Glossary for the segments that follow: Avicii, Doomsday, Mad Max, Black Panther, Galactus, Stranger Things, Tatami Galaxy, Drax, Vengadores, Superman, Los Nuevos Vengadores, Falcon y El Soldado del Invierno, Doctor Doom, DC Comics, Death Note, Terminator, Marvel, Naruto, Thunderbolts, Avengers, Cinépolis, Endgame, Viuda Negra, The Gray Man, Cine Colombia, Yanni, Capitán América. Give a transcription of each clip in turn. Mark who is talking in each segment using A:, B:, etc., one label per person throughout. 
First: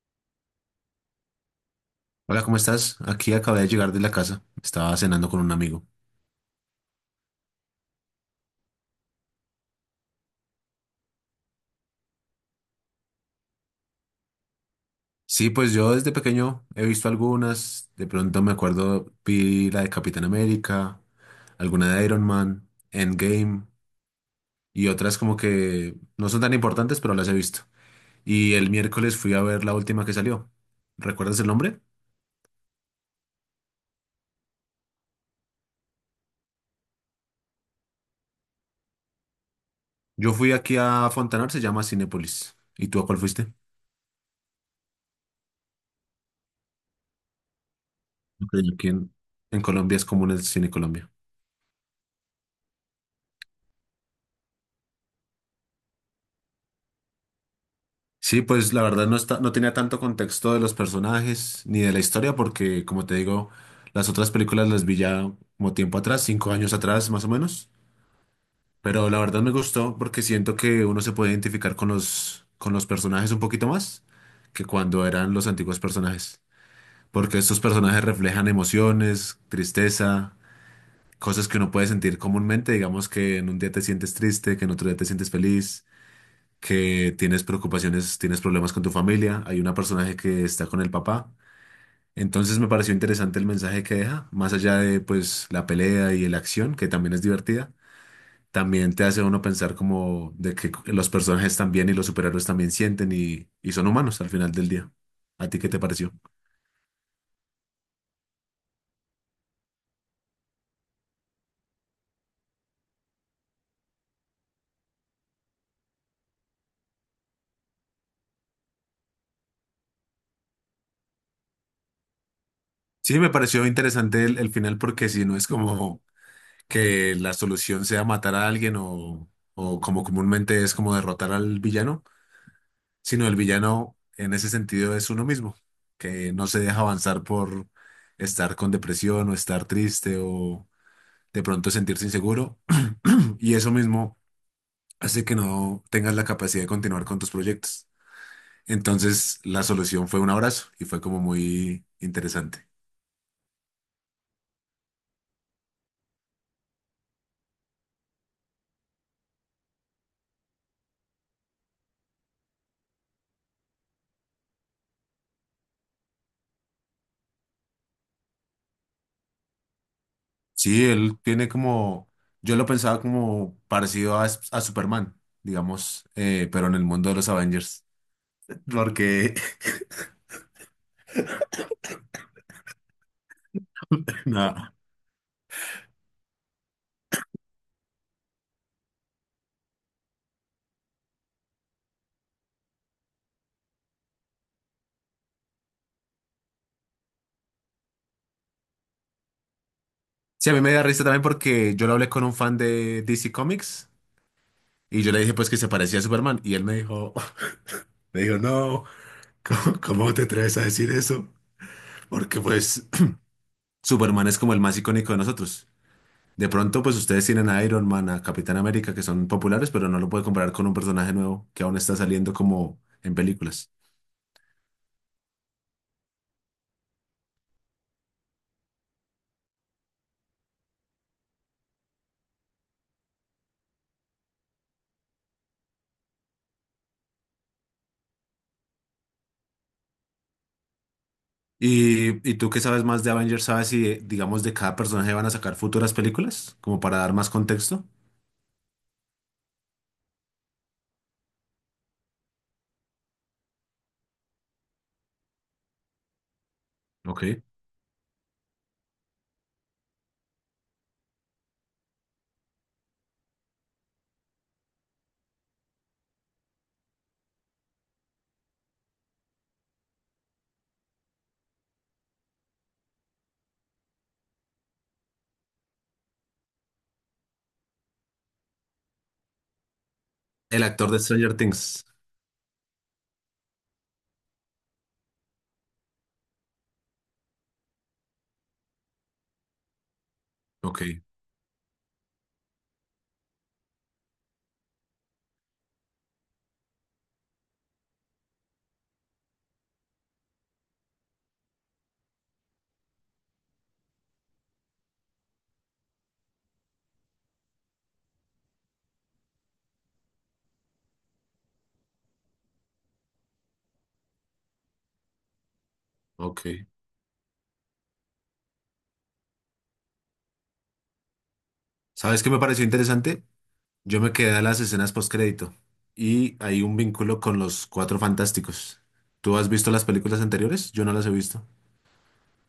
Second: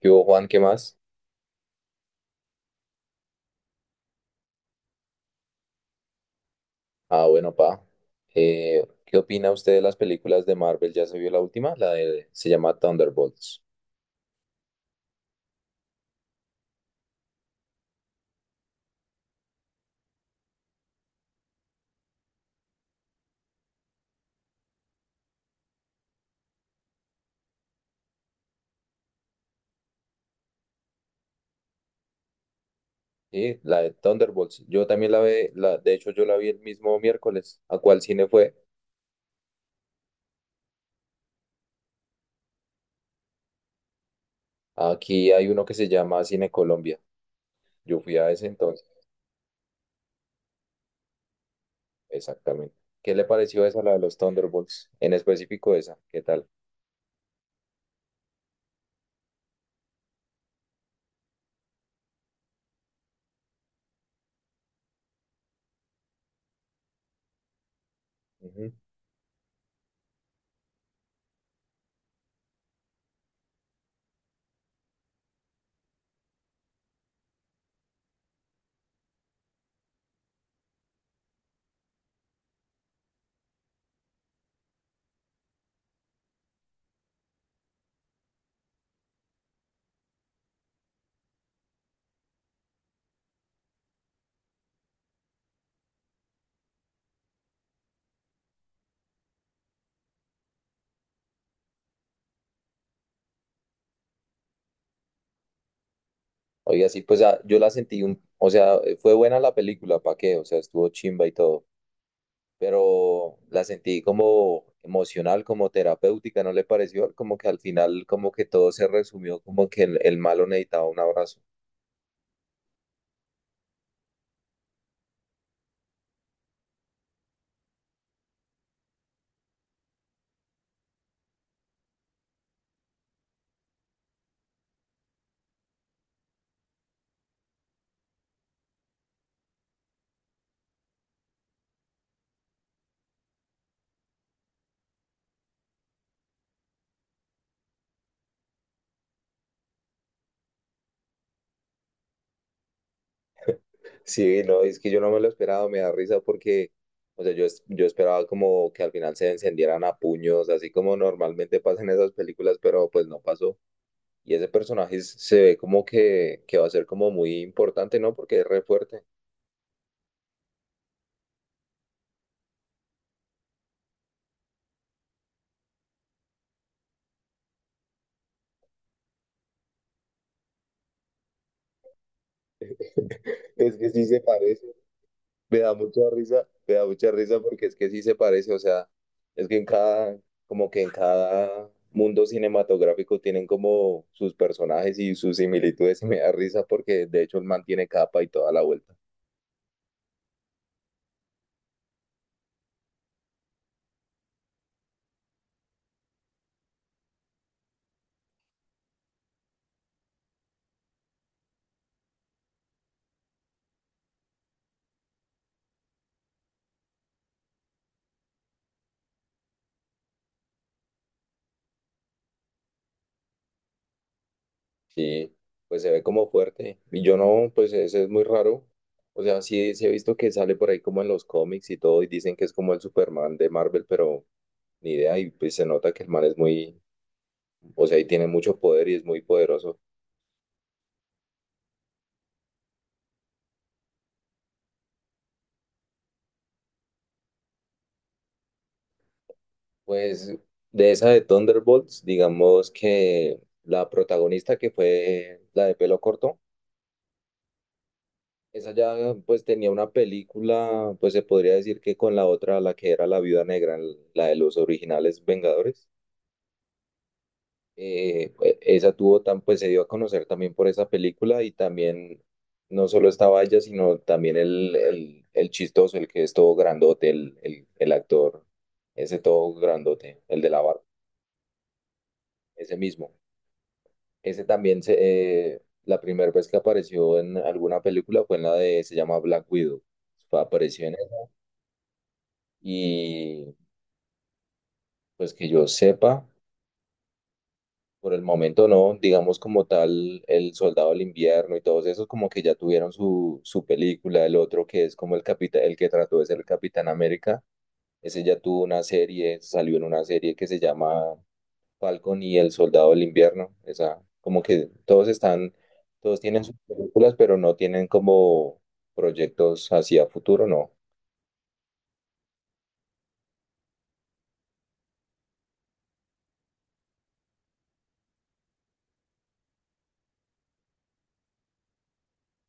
A: ¿Qué hubo, Juan? ¿Qué más?
B: Hola, ¿cómo estás? Aquí acabé de llegar de la casa. Estaba cenando con un amigo.
A: Ah, bueno, pa. ¿Qué opina usted de las películas de Marvel? ¿Ya se vio la última? La de, se llama Thunderbolts.
B: Sí, pues yo desde pequeño he visto algunas. De pronto me acuerdo, vi la de Capitán América, alguna de Iron Man, Endgame y otras como que no son tan importantes, pero las he visto. Y el miércoles fui a ver la última que salió. ¿Recuerdas el nombre?
A: Sí, la de Thunderbolts. Yo también la vi, la, de hecho yo la vi el mismo miércoles. ¿A cuál cine fue?
B: Yo fui aquí a Fontanar, se llama Cinépolis. ¿Y tú a cuál fuiste?
A: Aquí hay uno que se llama Cine Colombia. Yo fui a ese
B: Ok,
A: entonces,
B: aquí en Colombia es común el Cine Colombia.
A: exactamente. ¿Qué le pareció esa, la de los Thunderbolts? En específico esa, ¿qué tal?
B: Sí, pues la verdad no está, no tenía tanto contexto de los personajes ni de la historia, porque como te digo, las otras películas las vi ya como tiempo atrás, cinco años atrás más o menos.
A: Ujú.
B: Pero la verdad me gustó porque siento que uno se puede identificar con con los personajes un poquito más que cuando eran los antiguos personajes. Porque estos personajes reflejan emociones, tristeza, cosas que uno puede sentir comúnmente. Digamos que en un día te sientes triste, que en otro día te sientes feliz, que tienes preocupaciones, tienes problemas con tu familia, hay una personaje que está con el papá. Entonces me pareció interesante el mensaje que deja, más allá de pues la pelea y la acción, que también es divertida, también te hace uno pensar como de que los personajes también y los superhéroes también sienten y son humanos al final del día. ¿A ti qué te pareció?
A: Oiga, sí, pues yo la sentí un, o sea, fue buena la película, ¿pa' qué? O sea, estuvo chimba y todo pero la sentí como emocional, como terapéutica, ¿no le pareció? Como que al final, como que todo se resumió, como que el malo necesitaba un abrazo.
B: Sí, me pareció interesante el final porque si no es como que la solución sea matar a alguien o como comúnmente es como derrotar al villano, sino el villano en ese sentido es uno mismo, que no se deja avanzar por estar con depresión o estar triste o de pronto sentirse inseguro y eso mismo hace que no tengas la capacidad de continuar con tus proyectos. Entonces la solución fue un abrazo y fue como muy interesante.
A: Sí, no, es que yo no me lo esperaba, me da risa porque, o sea, yo, yo esperaba como que al final se encendieran a puños, así como normalmente pasa en esas películas, pero pues no pasó. Y ese personaje se ve como que va a ser como muy importante, ¿no? Porque es re fuerte.
B: Sí, él tiene como, yo lo pensaba como parecido a Superman, digamos, pero en el mundo de los Avengers. Porque,
A: Es que sí se parece.
B: nada.
A: Me da mucha risa, me da mucha risa porque es que sí se parece, o sea, es que en cada, como que en cada mundo cinematográfico tienen como sus personajes y sus similitudes y me da risa porque de hecho el man tiene capa y toda la vuelta.
B: Sí, a mí me da risa también porque yo lo hablé con un fan de DC Comics y yo le dije pues que se parecía a Superman y él me dijo, me dijo, no, ¿cómo, cómo te atreves a decir eso? Porque pues Superman es como el más icónico de nosotros. De pronto pues ustedes tienen a Iron Man, a Capitán América que son populares, pero no lo puede comparar con un personaje nuevo que aún está saliendo como en películas.
A: Sí, pues se ve como fuerte. Y yo no, pues ese es muy raro. O sea, sí, sí he visto que sale por ahí como en los cómics y todo y dicen que es como el Superman de Marvel, pero ni idea y pues se nota que el man es muy, o sea, y tiene mucho poder y es muy poderoso.
B: Y tú que sabes más de Avengers, ¿sabes si, digamos, de cada personaje van a sacar futuras películas? Como para dar más contexto.
A: Pues de esa de Thunderbolts, digamos que la protagonista que fue la de pelo corto,
B: Ok.
A: esa ya pues tenía una película, pues se podría decir que con la otra, la que era la Viuda Negra, la de los originales Vengadores, pues, esa tuvo tan, pues se dio a conocer también por esa película y también no solo estaba ella, sino también el chistoso, el que es todo grandote, el actor, ese todo grandote, el de la
B: El
A: barba,
B: actor de Stranger Things.
A: ese mismo. Ese también, se, la primera vez que apareció en alguna película fue en la de, se llama Black Widow.
B: Ok,
A: Apareció en esa y pues que yo sepa, por el momento no, digamos como tal, El Soldado del Invierno y todos esos como que ya tuvieron su película, el otro que es como el capitán, el que trató de ser el Capitán América, ese ya tuvo una serie, salió en una serie que se llama Falcon y El Soldado del Invierno. Esa, como que todos están, todos tienen
B: ok.
A: sus películas, pero no tienen como proyectos hacia futuro, no.
B: ¿Sabes qué me pareció interesante? Yo me quedé a las escenas postcrédito. Y hay un vínculo con los Cuatro Fantásticos. ¿Tú has visto las películas anteriores? Yo no las he visto.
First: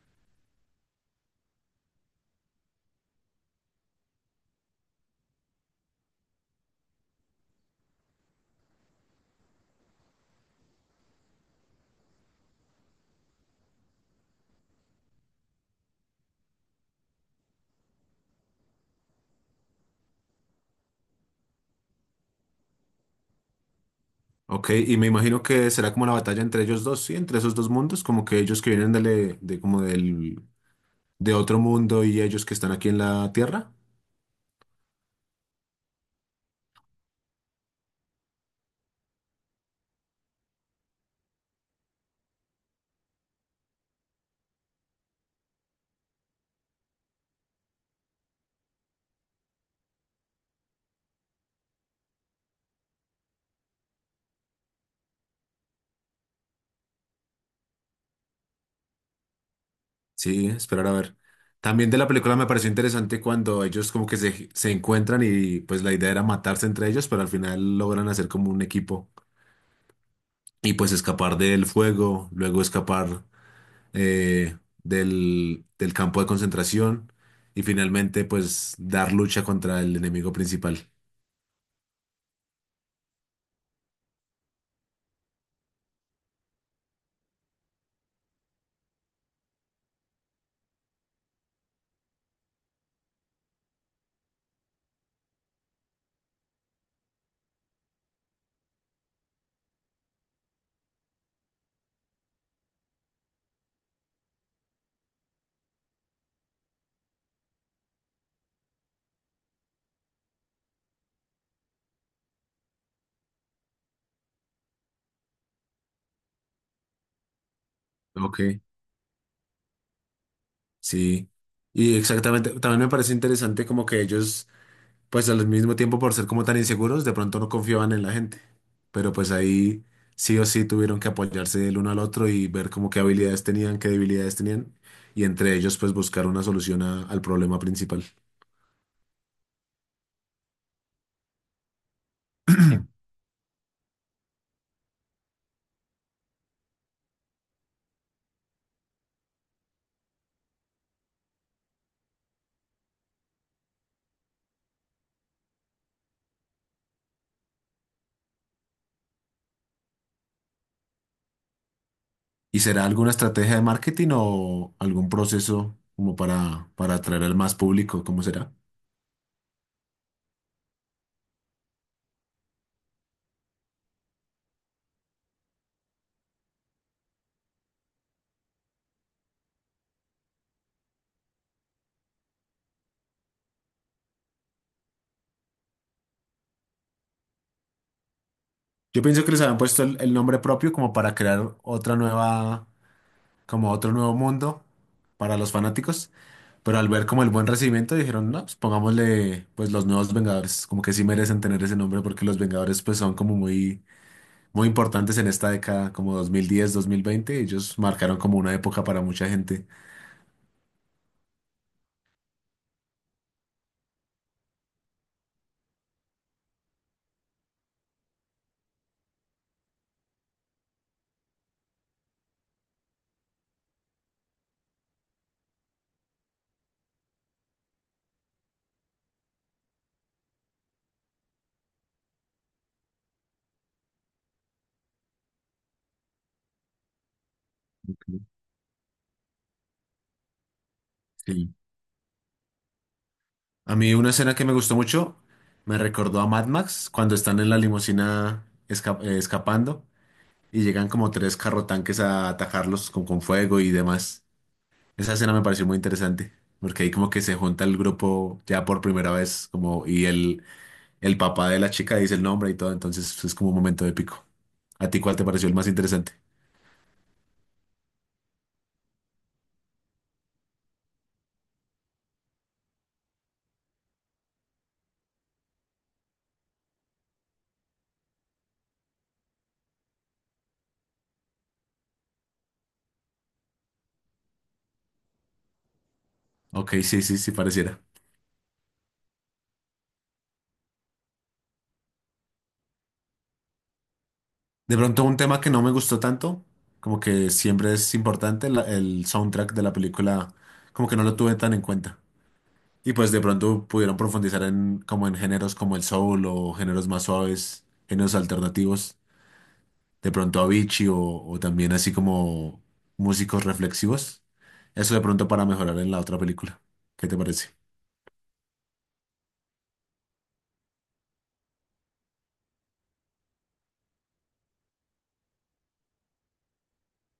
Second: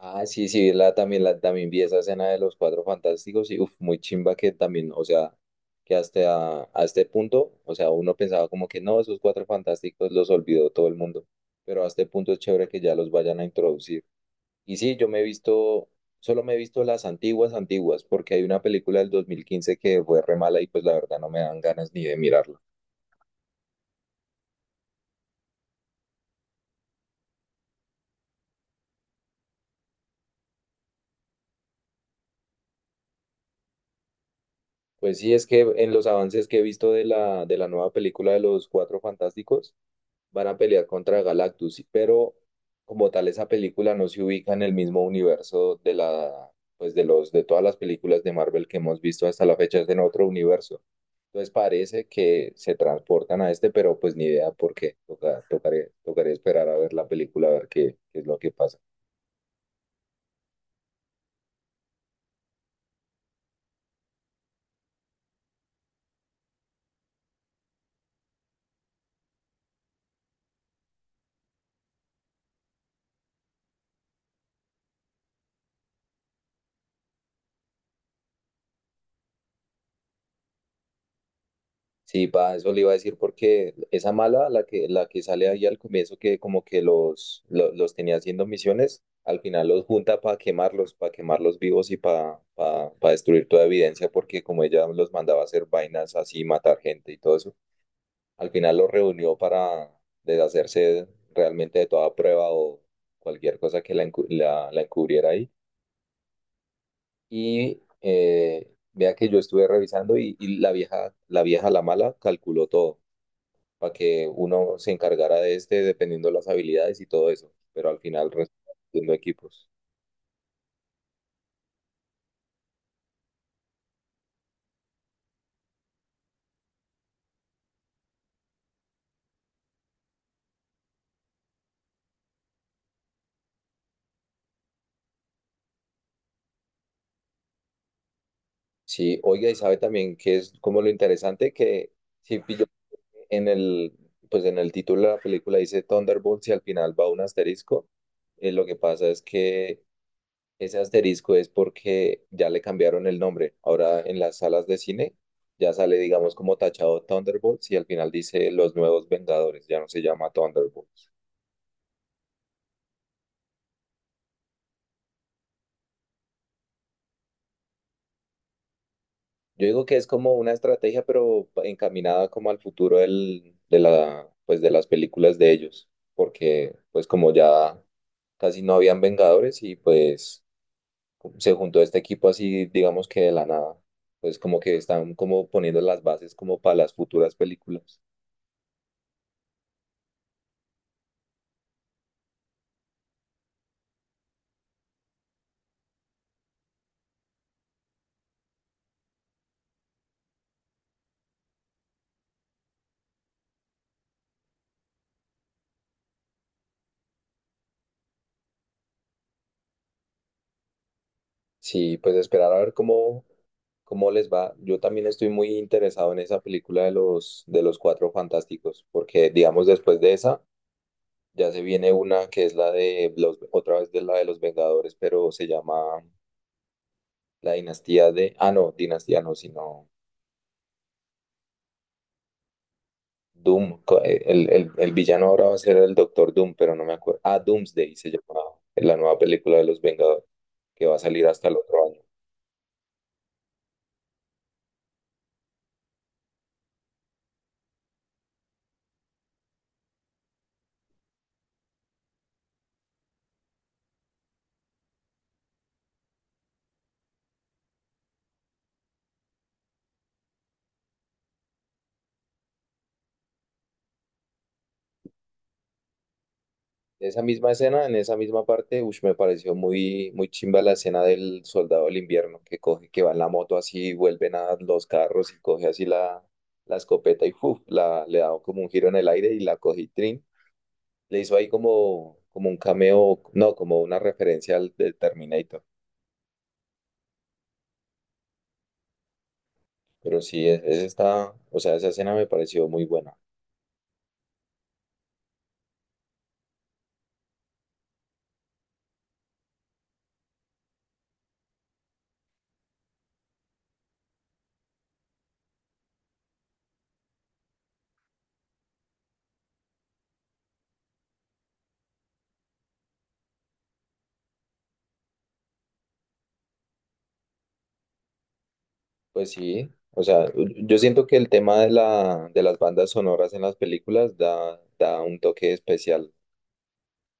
A: Ah, sí, sí, la, también vi esa escena de los Cuatro Fantásticos y uf, muy chimba que también, o sea, que hasta a, este punto, o sea, uno pensaba como que no, esos Cuatro Fantásticos los olvidó todo el mundo, pero a este punto es chévere que ya los vayan a introducir. Y sí, yo me he visto, solo me he visto las antiguas, antiguas, porque hay una película del 2015 que fue re mala y pues la verdad no me dan ganas ni de mirarla.
B: Ok, y me imagino que será como la batalla entre ellos dos, ¿sí? Entre esos dos mundos, como que ellos que vienen de como del, de otro mundo y ellos que están aquí en la Tierra.
A: Pues sí, es que en los avances que he visto de la nueva película de los Cuatro Fantásticos, van a pelear contra Galactus, pero como tal esa película no se ubica en el mismo universo de la, pues de los, de todas las películas de Marvel que hemos visto hasta la fecha, es en otro universo. Entonces parece que se transportan a este, pero pues ni idea por qué. Toca, tocaré, tocaré esperar a ver la película, a ver qué, qué es lo que pasa.
B: Sí, esperar a ver. También de la película me pareció interesante cuando ellos como que se encuentran y pues la idea era matarse entre ellos, pero al final logran hacer como un equipo y pues escapar del fuego, luego escapar eh, del campo de concentración y finalmente pues dar lucha contra el enemigo principal.
A: Sí, va, eso le iba a decir porque esa mala, la que sale ahí al comienzo, que como que los, los, tenía haciendo misiones, al final los junta para quemarlos vivos y para destruir toda evidencia, porque como ella los mandaba a hacer vainas así, matar gente y todo eso, al final lo reunió para deshacerse realmente de toda prueba o cualquier cosa que la, la encubriera ahí. Y vea que yo estuve revisando y la vieja, la vieja, la mala, calculó todo para que uno se encargara de este dependiendo las habilidades y todo eso, pero al final
B: Ok.
A: resultaron siendo equipos.
B: Sí. Y exactamente, también me parece interesante como que ellos, pues al mismo tiempo, por ser como tan inseguros, de pronto no confiaban en la gente. Pero pues ahí sí o sí tuvieron que apoyarse el uno al otro y ver como qué habilidades tenían, qué debilidades tenían. Y entre ellos, pues buscar una solución a- al problema principal.
A: Sí, oiga, y sabe también que es como lo interesante que si pilló en el, pues en el título de la película dice Thunderbolts y al final va un asterisco. Lo que pasa es que ese asterisco es porque ya le cambiaron el nombre. Ahora en las salas de cine ya sale, digamos, como tachado Thunderbolts y al final dice Los Nuevos Vengadores, ya no se llama Thunderbolts.
B: ¿Y será alguna estrategia de marketing o algún proceso como para atraer al más público? ¿Cómo será?
A: Yo digo que es como una estrategia, pero encaminada como al futuro del, de la, pues de las películas de ellos, porque pues como ya casi no habían Vengadores y pues se juntó este equipo así, digamos que de la nada. Pues como que están como poniendo las bases como para las futuras películas.
B: Yo pienso que les habían puesto el nombre propio como para crear otra nueva, como otro nuevo mundo para los fanáticos. Pero al ver como el buen recibimiento dijeron, no, pues pongámosle pues los nuevos Vengadores, como que sí merecen tener ese nombre porque los Vengadores pues son como muy, muy importantes en esta década, como 2010, 2020, ellos marcaron como una época para mucha gente.
A: Sí, pues esperar a ver cómo, cómo les va. Yo también estoy muy interesado en esa película de los Cuatro Fantásticos, porque digamos después de esa ya se viene una que es la de los, otra vez de la de los Vengadores, pero se llama la dinastía de, ah no, dinastía no, sino Doom, el villano ahora va a ser el Doctor Doom, pero no me acuerdo. Ah, Doomsday se llamaba, la nueva película de los Vengadores, que va a salir hasta
B: Sí.
A: el otro año.
B: A mí una escena que me gustó mucho me recordó a Mad Max cuando están en la limusina escapando y llegan como tres carrotanques a atacarlos con fuego y demás. Esa escena me pareció muy interesante porque ahí como que se junta el grupo ya por primera vez, como, y el papá de la chica dice el nombre y todo, entonces pues, es como un momento épico. ¿A ti cuál te pareció el más interesante?
A: Esa misma escena, en esa misma parte, ush, me pareció muy, muy chimba la escena del soldado del invierno que coge, que va en la moto así, vuelven a los carros y coge así la, la escopeta y ¡fuf! La, le da como un giro en el aire y la cogí trin. Le hizo ahí como, como un cameo, no, como una referencia al del Terminator.
B: Ok, sí, sí, sí, pareciera.
A: Pero sí, esa está, o sea, esa escena me pareció muy buena.
B: De pronto un tema que no me gustó tanto, como que siempre es importante, la- el soundtrack de la película, como que no lo tuve tan en cuenta. Y pues de pronto pudieron profundizar en, como en géneros como el soul o géneros más suaves, géneros alternativos. De pronto Avicii o también así como músicos reflexivos. Eso de pronto para mejorar en la otra película. ¿Qué te parece?
A: Pues sí, o sea, yo siento que el tema de la, de las bandas sonoras en las películas da, da un toque especial.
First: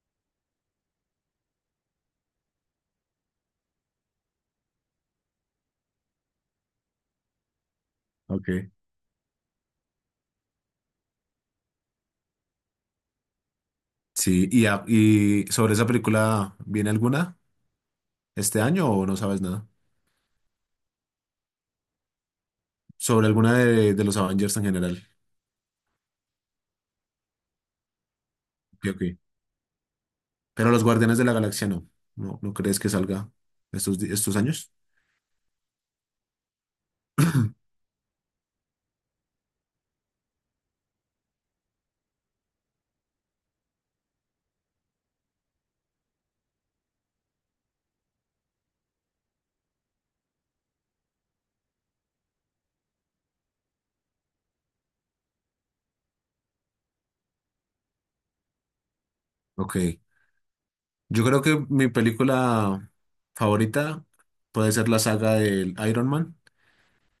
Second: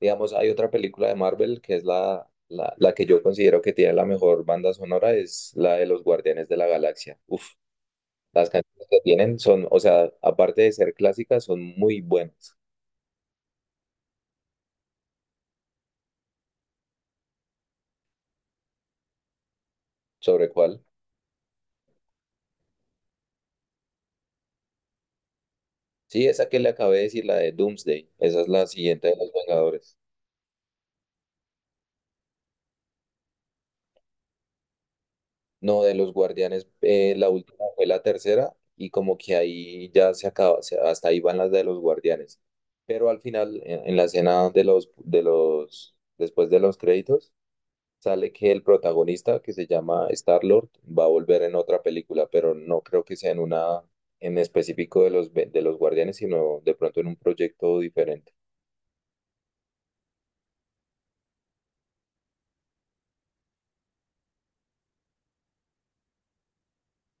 A: Digamos, hay otra película de Marvel que es la, la, la que yo considero que tiene la mejor banda sonora, es la de los Guardianes de la Galaxia. Uf, las
B: Ok.
A: canciones que tienen son, o sea, aparte de ser clásicas, son muy buenas.
B: Sí, y, a- y sobre esa película, ¿viene alguna este año o no sabes nada?
A: ¿Sobre cuál?
B: Sobre alguna de los Avengers en general.
A: Sí, esa que le acabé de decir, la de Doomsday. Esa es la
B: Ok, ok.
A: siguiente de los Vengadores.
B: Pero los Guardianes de la Galaxia no. ¿No, no crees que salga estos, di- estos años?
A: No, de los Guardianes, la última fue la tercera y como que ahí ya se acaba, o sea, hasta ahí van las de los Guardianes. Pero al final, en la escena de los, después de los créditos, sale que el protagonista, que se llama Star-Lord, va a volver en otra película, pero no creo que sea en una en específico de los, de los Guardianes, sino de pronto en un proyecto diferente.
B: Ok. Yo creo que mi película favorita puede ser la saga del Iron Man.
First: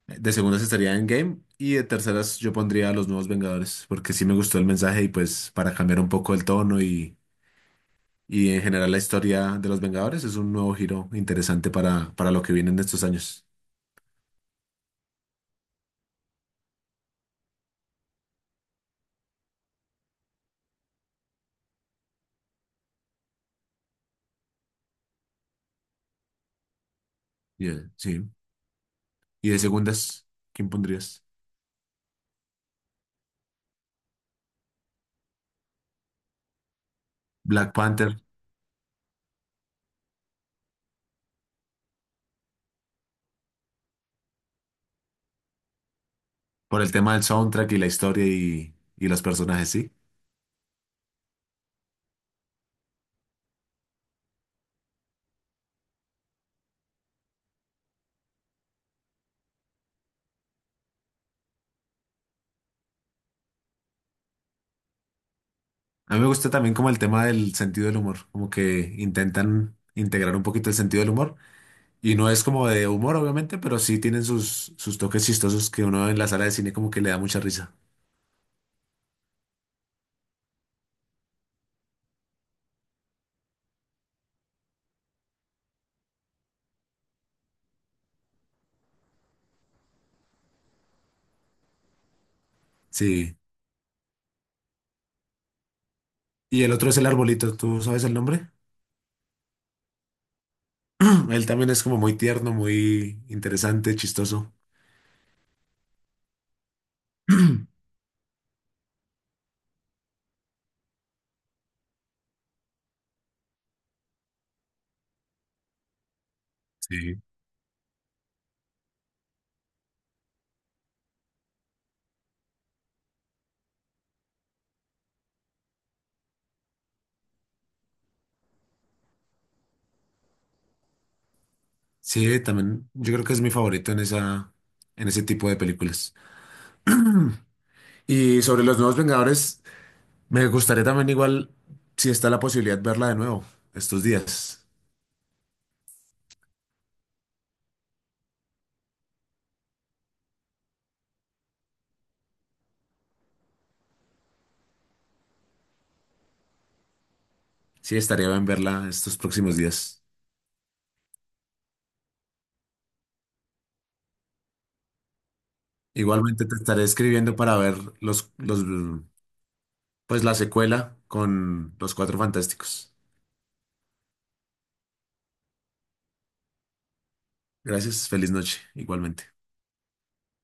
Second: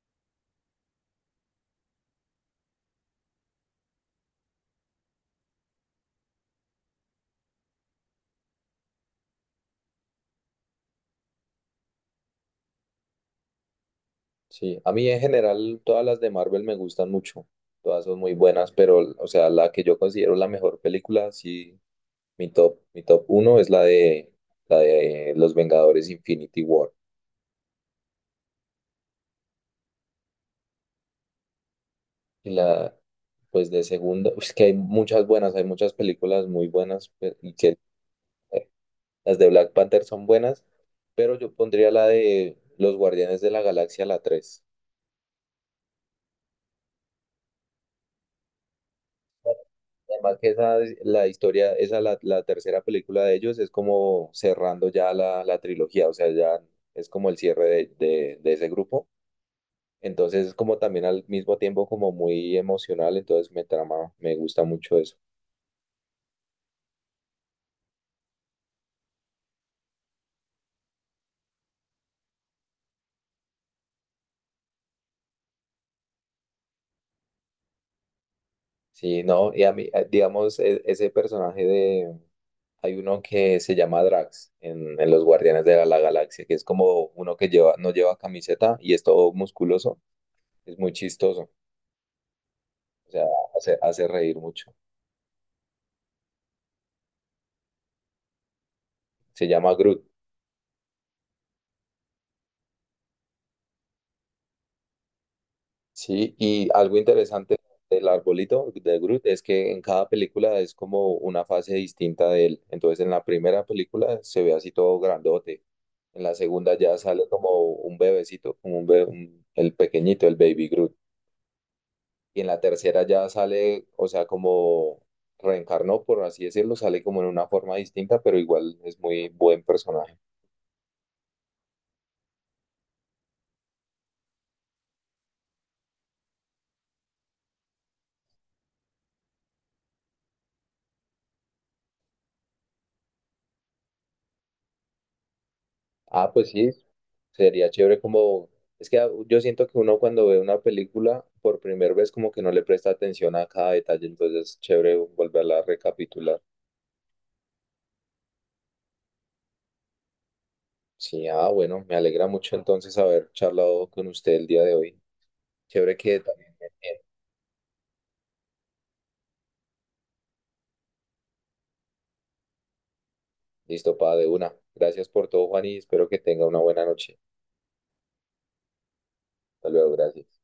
B: De segundas estaría Endgame y de terceras yo pondría a Los Nuevos Vengadores porque sí me gustó el mensaje y pues para cambiar un poco el tono. Y en general la historia de los Vengadores es un nuevo giro interesante para lo que viene en estos años.
A: Sí, a mí en general todas las de Marvel me gustan mucho. Todas son muy buenas, pero, o sea, la que yo considero la mejor película, sí, mi top uno es la de Los Vengadores Infinity War.
B: Y, sí. Y de segundas, ¿quién pondrías?
A: Y la, pues de segunda, es que hay muchas buenas, hay muchas películas muy buenas pe- y
B: Black
A: que
B: Panther,
A: eh, las de Black Panther son buenas, pero yo pondría la de Los Guardianes de la Galaxia, la 3
B: por el tema del soundtrack y la historia y los personajes, sí.
A: Además que esa, es la historia, esa, la tercera película de ellos es como cerrando ya la trilogía, o sea, ya es como el cierre de, de ese grupo. Entonces es como también al mismo tiempo como muy emocional, entonces me trama, me gusta mucho eso.
B: A mí me gusta también como el tema del sentido del humor, como que intentan integrar un poquito el sentido del humor. Y no es como de humor, obviamente, pero sí tienen sus, sus toques chistosos que uno en la sala de cine como que le da mucha risa.
A: Sí, no, y a mí, digamos, ese personaje de... Hay uno que se llama Drax en Los Guardianes de la, la Galaxia, que es como uno que lleva, no lleva camiseta y es todo musculoso, es muy chistoso, o sea,
B: Sí.
A: hace, hace reír mucho.
B: Y el otro es el arbolito, ¿tú sabes el nombre?
A: Se llama Groot.
B: Él también es como muy tierno, muy interesante, chistoso.
A: Sí, y algo interesante del arbolito de Groot es que en cada película es como una fase distinta de él. Entonces, en la primera película se ve así todo grandote. En la segunda ya
B: Sí.
A: sale como un bebecito, como un el pequeñito, el baby Groot. Y en la tercera ya sale, o sea, como reencarnó, por así decirlo, sale como en una forma distinta, pero igual es muy buen personaje.
B: Sí, también yo creo que es mi favorito en esa, en ese tipo de películas. Y sobre los nuevos Vengadores, me gustaría también igual, si está la posibilidad, verla de nuevo estos días.
A: Ah, pues sí, Sería chévere como, es que yo siento que uno cuando ve una película por primera vez como que no le presta atención a cada detalle, entonces es chévere volverla a recapitular.
B: Sí, estaría bien verla estos próximos días.
A: Sí, ah, bueno, me alegra mucho entonces haber charlado con usted el día de hoy. Chévere que
B: Igualmente
A: también
B: te
A: me
B: estaré
A: entienda.
B: escribiendo para ver los, pues la secuela con los Cuatro Fantásticos.
A: Listo, pa, de una. Gracias por todo, Juan, y espero que tenga una buena noche.
B: Gracias, feliz noche, igualmente.
A: Hasta luego, gracias.